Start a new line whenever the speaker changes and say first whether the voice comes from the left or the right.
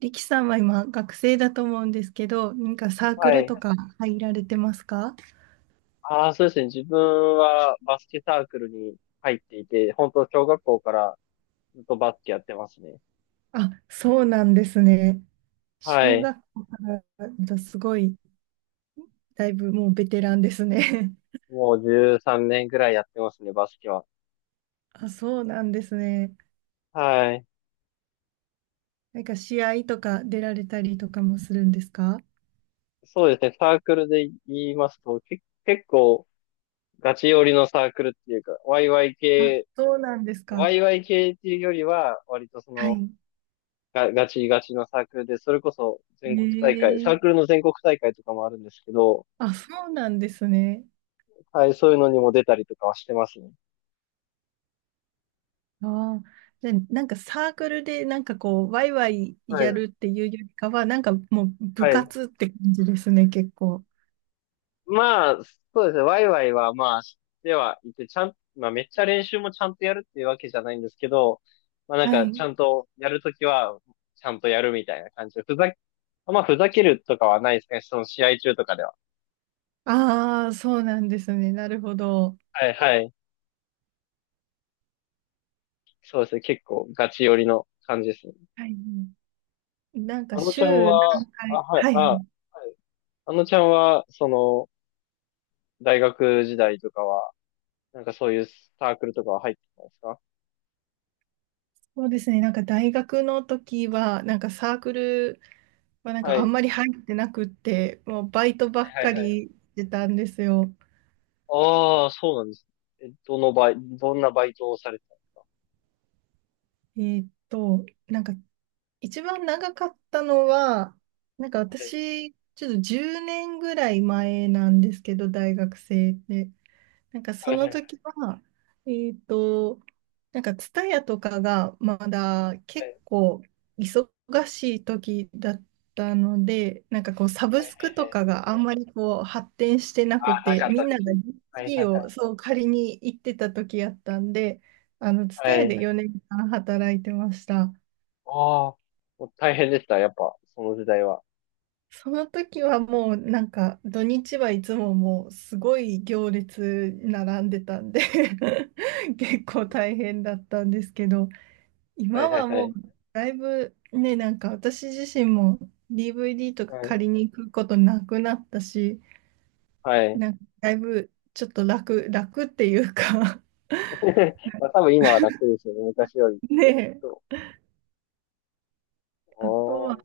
right: 力さんは今学生だと思うんですけど、何かサーク
left: は
right: ル
left: い。
right: とか入られてますか？
left: ああ、そうですね。自分はバスケサークルに入っていて、本当小学校からずっとバスケやってますね。
right: あ、そうなんですね。
left: は
right: 小
left: い。
right: 学校からだすごい、だいぶもうベテランですね。
left: もう13年ぐらいやってますね、バスケは。
right: あ、そうなんですね。
left: はい。
right: なんか試合とか出られたりとかもするんですか？
left: そうですね。サークルで言いますと、結構ガチ寄りのサークルっていうか、
right: あ、そうなんですか。
left: ワイワイ系っていうよりは、割とそ
right: は
left: の、
right: い。
left: ガガチガチのサークルで、それこそ全国大会、サ
right: え
left: ークル
right: え、
left: の全国大会とかもあるんですけど、
right: あ、そうなんですね。
left: はい、そういうのにも出たりとかはしてますね。
right: ああ、で、なんかサークルでなんかこう、ワイワイ
left: は
right: や
left: い。
right: るっていうよりかは、なんかもう
left: は
right: 部
left: い。
right: 活って感じですね、結構。
left: まあ、そうですね。ワイワイは、まあ、ではいて、ちゃん、まあ、めっちゃ練習もちゃんとやるっていうわけじゃないんですけど、まあ、なん
right: は
left: か、ち
right: い。
left: ゃんとやるときは、ちゃんとやるみたいな感じで、ふざけ、まあ、ふざけるとかはないですね。その試合中とかでは。
right: ああ、そうなんですね。なるほど。
left: はいはい。そうですね。結構、ガチ寄りの感じですね。
right: はい。なんか
left: あのちゃん
right: 週何
left: は、あ、
right: 回、
left: はい、
right: は
left: あ、は
right: い。
left: い。あのちゃんは、その、大学時代とかは、なんかそういうサークルとかは入ってたんですか？
right: そうですね。なんか大学の時は、サークルは
left: はい。
right: あ
left: は
right: んま
left: い
right: り入ってなくって、もうバイトばっ
left: はい
right: か
left: はい。
right: りしてたんですよ。
left: ああ、そうなんですね。え、どんなバイトをされてたんですか？
right: えーっと、なんか一番長かったのは、なんか私、ちょっと10年ぐらい前なんですけど、大学生で。なんか
left: は
right: そ
left: い、は
right: の
left: い、はい、
right: 時は、えっと、なんか TSUTAYA とかがまだ
left: は
right: 結
left: い、
right: 構忙しい時だったので、なんかこうサ
left: は
right: ブ
left: い、は
right: スクと
left: い。はい。
right: かがあんまりこう発展してな
left: あ
right: く
left: あ、な
right: て、
left: かっ
right: み
left: た
right: んなが
left: 時。
right: d
left: はい、は
right: d
left: い、
right: をそう借りに行ってた時やったんで、あの
left: は
right: TSUTAYA
left: い。
right: で
left: はい。
right: 4年間働いてました。
left: ああ、もう大変でした、やっぱ、その時代は。
right: その時はもうなんか土日はいつももうすごい行列並んでたんで 結構大変だったんですけど、
left: はい、
right: 今
left: はい、
right: は
left: は
right: もう
left: い。
right: だいぶね、なんか私自身も DVD とか
left: は
right: 借
left: い。
right: りに行くことなくなったし、
left: はい。
right: なんかだいぶちょっと楽っていうか。
left: まあ、多分今は楽ですよね、昔より。
right: ねえ。
left: そう。
right: あとは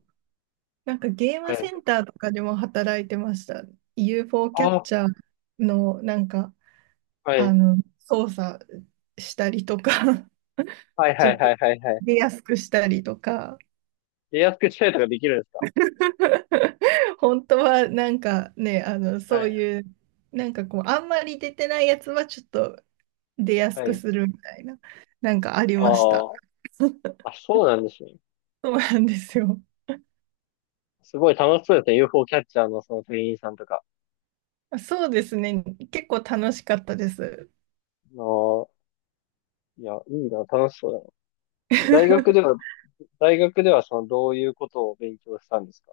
right: なんかゲー
left: ああ、
right: ム
left: は
right: セン
left: い。
right: ターとかでも働いてました。 UFO キャ
left: あ
right: ッ
left: あ、
right: チャーのなんか
left: は
right: あ
left: い。
right: の、操作したりとか、
left: はい、
right: ち
left: は
right: ょっ
left: い、は
right: と
left: い、はい、はい。
right: 出やすくしたりとか、
left: で、安くしたりとかできるんですか？
right: 本当はなんかね、あの、
left: は
right: そう
left: い、
right: いう、なんかこう、あんまり出てないやつはちょっと出やす
left: は
right: く
left: い。
right: するみたいな、なんかありまし
left: あ
right: た。
left: あ、あ、そうなんですね。
right: そうなんですよ。
left: すごい楽しそうですね、UFO キャッチャーのその店員さんとか。
right: そうですね、結構楽しかったです。
left: ああ、いや、いいな、楽しそうだな。大学で は、大学ではその、どういうことを勉強したんですか？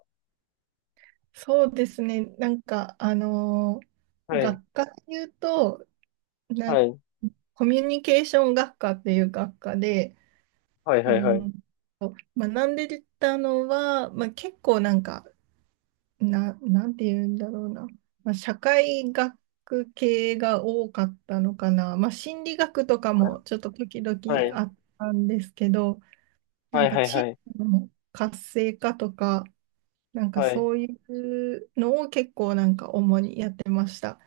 right: そうですね、なんか、
left: はい、
right: 学科で言うと、な
left: は
right: ん
left: い、
right: コミュニケーション学科っていう学科で、
left: はい、
right: う
left: はい、はい、
right: ん、と学んでたのは、まあ、結構なんか、なんて言うんだろうな、まあ、社会学系が多かったのかな、まあ、心理学とかもちょっと時々
left: はい、
right: あったんですけど、な
left: は
right: ん
left: い、
right: か
left: はい、
right: 地
left: は
right: 域
left: い、
right: の活性化とか、なんか
left: はい。
right: そういうのを結構なんか主にやってました。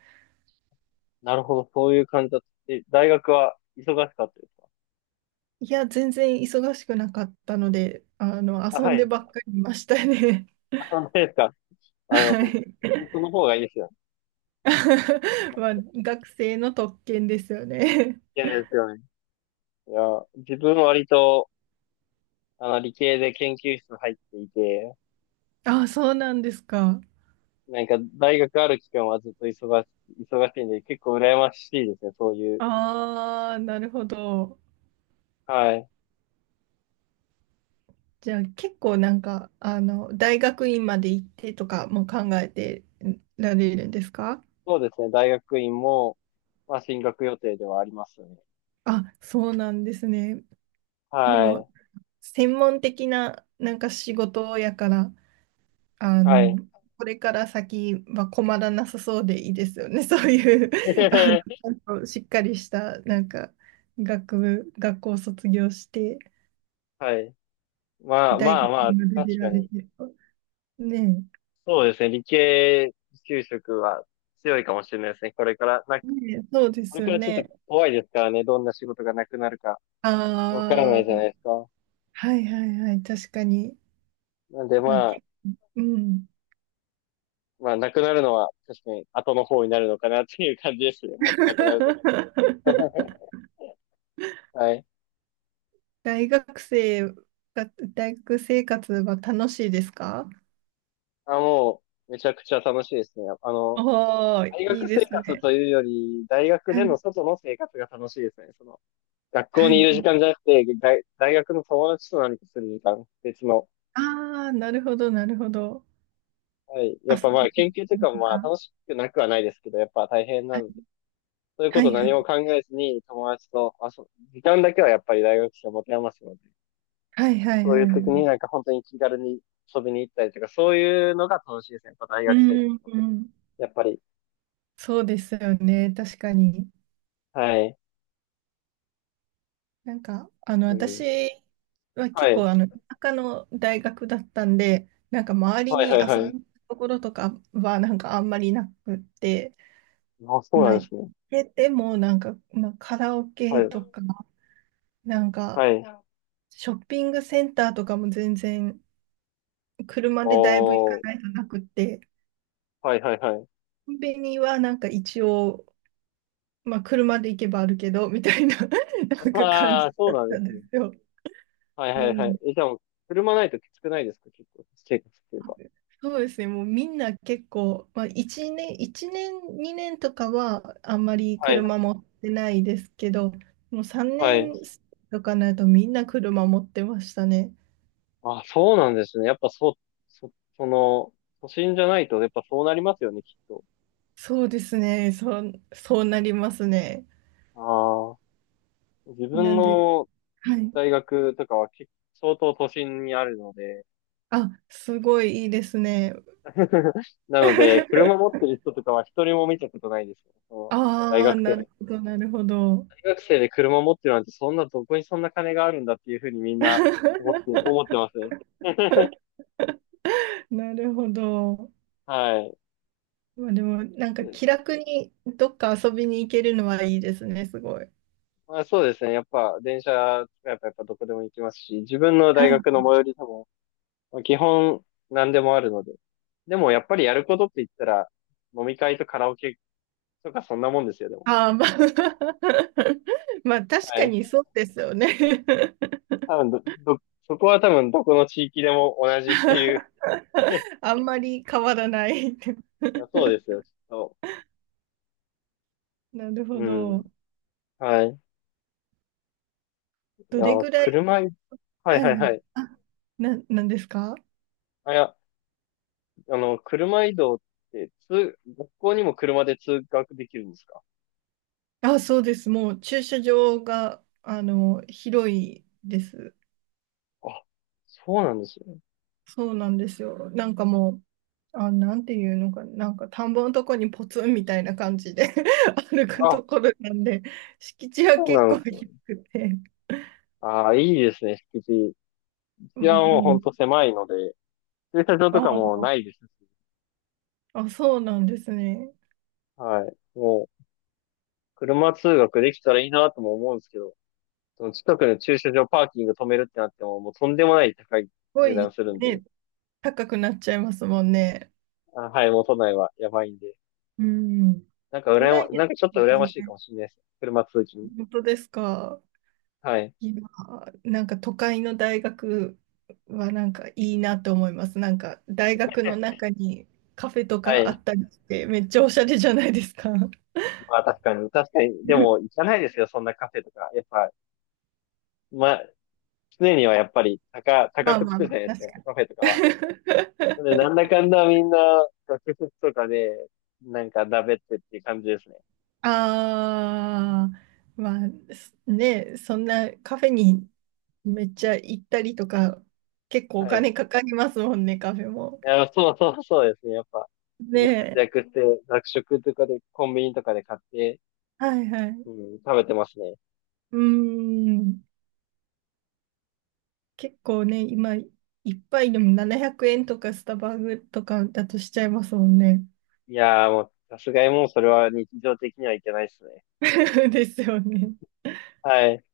left: なるほど、そういう感じだった。え、大学は忙しかったですか？
right: いや、全然忙しくなかったので、あの、
left: あ、
right: 遊
left: は
right: んで
left: い。
right: ばっかりいましたね。
left: あ、そうですか。あの、
right: は
left: そ、
right: い。
left: 本当の方がいいですよね。
right: まあ、学生の特権ですよね。
left: いやですよね。いや、自分は割と、あの、理系で研究室入っていて、
right: あ、そうなんですか。
left: なんか、大学ある期間はずっと忙し、忙しいんで、結構羨ましいですね、そういう。
right: ああ、なるほど。
left: はい。
right: じゃあ結構なんか、あの、大学院まで行ってとかも考えてられるんですか？
left: そうですね。大学院も、まあ、進学予定ではありますね。
right: あ、そうなんですね。で
left: は
right: も、
left: い。
right: 専門的ななんか仕事やから、あ
left: は
right: の、
left: い。
right: これから先は困らなさそうでいいですよね。そういう、あの、ち ゃんとしっかりした、なんか、学部、学校を卒業して、
left: はい。まあ
right: 大
left: まあ
right: 学
left: まあ、
right: まで
left: 確
right: 出ら
left: か
right: れ
left: に。
right: てると。ね
left: そうですね。理系就職は強いかもしれないですね。これから、なんか、
right: ねえ、そうで
left: こ
right: す
left: れか
right: よ
left: らちょっと
right: ね。
left: 怖いですからね。どんな仕事がなくなるか
right: あ
left: わからないじゃ
right: あ、
left: ないですか。
right: はいはいはい、確かに。
left: なんで
right: まあ、
left: まあ、
right: けうん。
left: まあ、なくなるのは確かに後の方になるのかなっていう感じですね。もしなくなるとき。はい。
right: 大学生が、大学生活は楽しいですか？
left: あ、もう、めちゃくちゃ楽しいですね。あの、
right: おおー、
left: 大
right: いい
left: 学
right: で
left: 生
right: す
left: 活
right: ね。
left: というより、大学
right: は
left: での
right: い。
left: 外の生活が楽しいですね。その、学校
right: は
left: にいる時
right: い。
left: 間じゃなくて、大学の友達と何かする時間、別の。
right: ああ、なるほど、なるほど。
left: はい。や
right: 遊
left: っぱまあ、
right: びに行
left: 研
right: っ
left: 究とい
right: た
left: う
right: り
left: かも
right: と
left: まあ、
right: か。
left: 楽しくなくはないですけど、やっぱ大変なので、そういうこ
right: は
left: と
right: いは
left: 何も
right: い。
left: 考えずに友達とあそぶ、時間だけはやっぱり大学生を持て余すので、
right: はいはい
left: そうい
right: は
left: う
right: いは
left: 時に
right: い。
left: なんか本当に気軽に遊びに行ったりとか、そういうのが楽しいですね。やっぱ大
right: う
left: 学生活
right: んうん
left: と
right: うん。
left: やっぱり。
right: そうですよね。確かに。
left: はい。
right: なんか、あの、
left: う
right: 私
left: ん。
right: は
left: は
right: 結
left: い。
right: 構、あの、田舎の大学だったんで、なんか周り
left: はい
right: に
left: はい
right: 遊び
left: は
right: に
left: い。
right: 行くところとかは、なんかあんまりなくって、
left: あ、そう
right: まあ、
left: なんで
right: 行
left: すね。
right: けても、なんか、まあ、カラオ
left: は
right: ケと
left: い。
right: か、なんか、
left: はい。
right: ショッピングセンターとかも全然、車でだいぶ行か
left: おー、
right: ないとなくって、
left: はいはいはい。
right: コンビニはなんか一応、まあ車で行けばあるけど、みたいな なんか感
left: あ
right: じ
left: あ、そう
right: だっ
left: なんで
right: たん
left: す
right: で
left: ね。
right: すよ。
left: はいは
right: な
left: い
right: ん
left: は
right: で、
left: い。え、じゃあ車ないときつくないですか？結構、生活っていうか。
right: そうですね、もうみんな結構、まあ1年、一年、2年とかはあんまり
left: はい。
right: 車持ってないですけど、もう3
left: はい。
right: 年とかになるとみんな車持ってましたね。
left: あ、そうなんですね。やっぱそう、そ、その、都心じゃないと、やっぱそうなりますよね、きっと。
right: そうですね、そうなりますね。
left: ああ、自
right: な
left: 分
right: んで、
left: の
right: はい。
left: 大学とかは結相当都心にあるので、
right: あ、すごいいいですね。
left: なので、車持っ てる人とかは一人も見たことないですよ。その大
right: ああ、
left: 学
right: なる
left: 生
right: ほど、なるほど。
left: 学生で車持ってるなんて、そんな、どこにそんな金があるんだっていうふうにみんな思って、思ってますね。
right: なるほど。
left: はい。
right: まあでも、なんか気楽にどっか遊びに行けるのはいいですね、すごい。
left: まあ、そうですね。やっぱ、電車使えばやっぱどこでも行きますし、自分の
right: は
left: 大
right: い。
left: 学の最寄りでも、まあ基本何でもあるので。でも、やっぱりやることって言ったら、飲み会とカラオケとかそんなもんですよ、でも。
right: ああ、まあ、まあ確
left: は
right: か
left: い。
right: にそうですよね。
left: 多分ど、ど、そこは多分どこの地域でも同じっていう。 い
right: あんまり変わらない。
left: やそうですよ、きっと。
right: なるほ
left: う
right: ど。
left: ん。はい。い
right: ど
left: や、
right: れぐらい、
left: 車い、はい
right: は
left: は
right: い
left: い
right: は
left: は
right: い。
left: い。
right: なんですか？
left: あ、いや、あの、車移動って、通、学校にも車で通学できるんですか？
right: あ、そうです。もう駐車場が、あの、広いです。
left: あ、そうなんですね。
right: そうなんですよ。なんかもう、あ、なんていうのかな、なんか田んぼのとこにポツンみたいな感じで 歩く
left: あ、
right: ところなんで、敷地は
left: そうな
right: 結
left: ん
right: 構
left: ですよ
right: 広
left: ね。
right: くて。
left: ああ、いいですね、敷地。
right: う
left: 治安はほ
right: ん、
left: んと狭いので、駐車場
right: あ
left: とかもな
right: ー、
left: いですし。
right: あ、そうなんですね。す
left: はい。もう、車通学できたらいいなとも思うんですけど、その近くの駐車場パーキング止めるってなっても、もうとんでもない高い
right: ご
left: 値段
right: い、
left: するんで、
right: ね、高くなっちゃいますもんね。
left: あ、はい、もう都内はやばいんで。
right: うん。
left: なんか
right: 都内で
left: なん
right: す。
left: かちょっと羨ま
right: 全
left: しいか
right: 然。
left: もしれないです。車通勤。
right: 本当ですか？
left: はい。
right: 今、なんか都会の大学はなんかいいなって思います。なんか大学の中にカフェと
left: は
right: かあ
left: い。
right: ったりして、めっちゃおしゃれじゃないですか。
left: まあ確かに、確かに。でも 行かないですよ、そんなカフェとか。やっぱ、まあ、常にはやっぱり
right: ま
left: 高
right: あ
left: くつ
right: まあ
left: くじ
right: ま
left: ゃな
right: あ、
left: いですか、
right: 確かに。
left: カフェとかは。で、なんだかんだみんな学食とかで、なんかだべってっていう感じですね。
right: ああ、まあ、すね、そんなカフェにめっちゃ行ったりとか、結構お
left: はい。い
right: 金かかりますもんね、カフェも。
left: や、そうそうそうですね、やっぱ。み
right: ね
left: んな節
right: え、
left: 約して、学食とかで、コンビニとかで買って、
right: はいはい。
left: うん、食べてますね。
right: うーん。結構ね、今、一杯でも700円とかスタバとかだとしちゃいますもんね。
left: いやーもう、さすがにもうそれは日常的にはいけないですね。
right: ですよね。
left: はい。